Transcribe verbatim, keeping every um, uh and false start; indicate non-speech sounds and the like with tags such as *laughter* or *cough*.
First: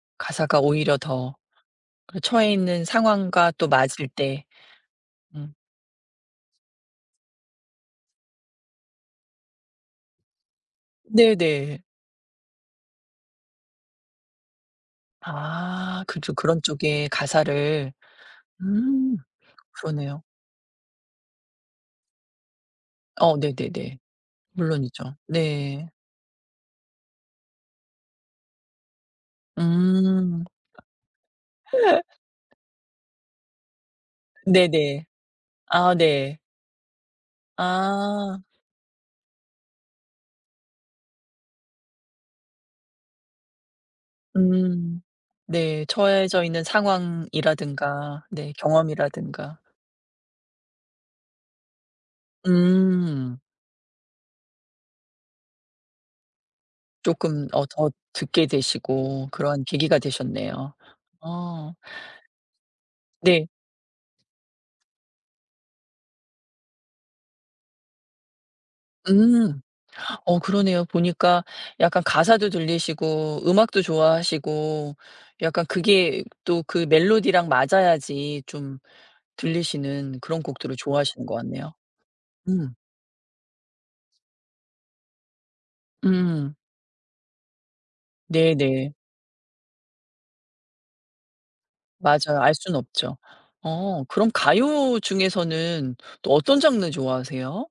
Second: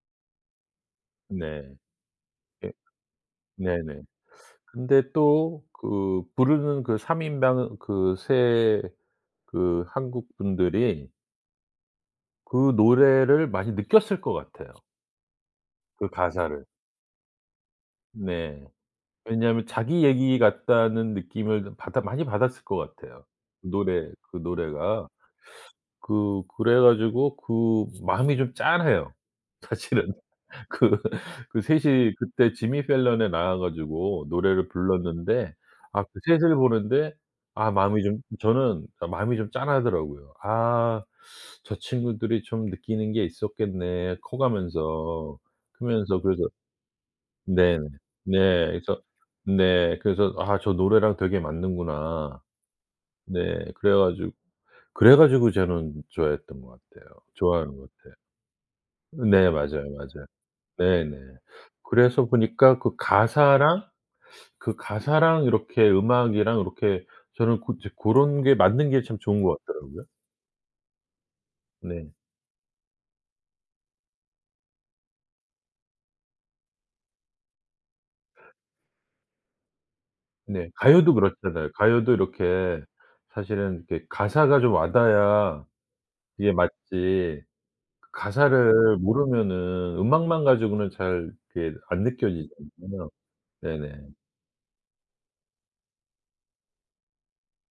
가사가 오히려 더 네. 그 처해 예. 있는 상황과 또 네네. 맞을 때. 근데 음. 또 그 부르는 그 삼 인방 그 세 그 한국분들이 네네. 그 노래를 많이 느꼈을 것 같아요 아. 그 그죠. 그런 가사를. 쪽에 가사를. 네. 음. 왜냐하면 자기 그러네요. 얘기 같다는 느낌을 그 받아 많이 받았을 것 같아요 어. 네네네. 노래 그 노래가. 물론이죠. 네. 그 그래 가지고 그 마음이 좀 짠해요 사실은. 음. 그 그 셋이 그때 *laughs* 지미 펠런에 나와 가지고 노래를 네네. 불렀는데 아. 아 그 네. 셋을 보는데 아 마음이 좀 아. 저는 그니까 마음이 좀 짠하더라고요. 아. '저 친구들이 좀 느끼는 게 있었겠네.' 커 음. 가면서 네. 크면서 그래서 처해져 있는 네. 상황이라든가 네 네. 그래서 경험이라든가. 네 그래서 '아 저 노래랑 되게 맞는구나.' 음. 네. 그래 가지고, 그래 가지고 저는 좋아했던 것 같아요. 쪼끔 어 좋아하는 것 더 같아요. 듣게 되시고 네. 그런 맞아요, 계기가 맞아요. 되셨네요. 네네. 어. 그래서 보니까 그 네. 가사랑, 그 가사랑 이렇게 음악이랑 요렇게 저는 고 조 고런 게 맞는 게 참 좋은 것 음. 같더라고요. 어. 그러네요. 보니까 약간 네. 가사도 들리시고 음악도 좋아하시고 약간 그게 또 그 멜로디랑 맞아야지 좀 들리시는 그런 네. 곡들을 가요도 좋아하시는 것 그렇잖아요. 같네요. 가요도 음. 이렇게 사실은 이렇게 가사가 좀 와 닿아야 그게 음. 맞지. 네네. 가사를 모르면은 음악만 가지고는 잘 이렇게 안 맞아요. 알 순 느껴지잖아요. 없죠. 어. 네네. 그럼 가요 중에서는 또 어떤 장르 좋아하세요?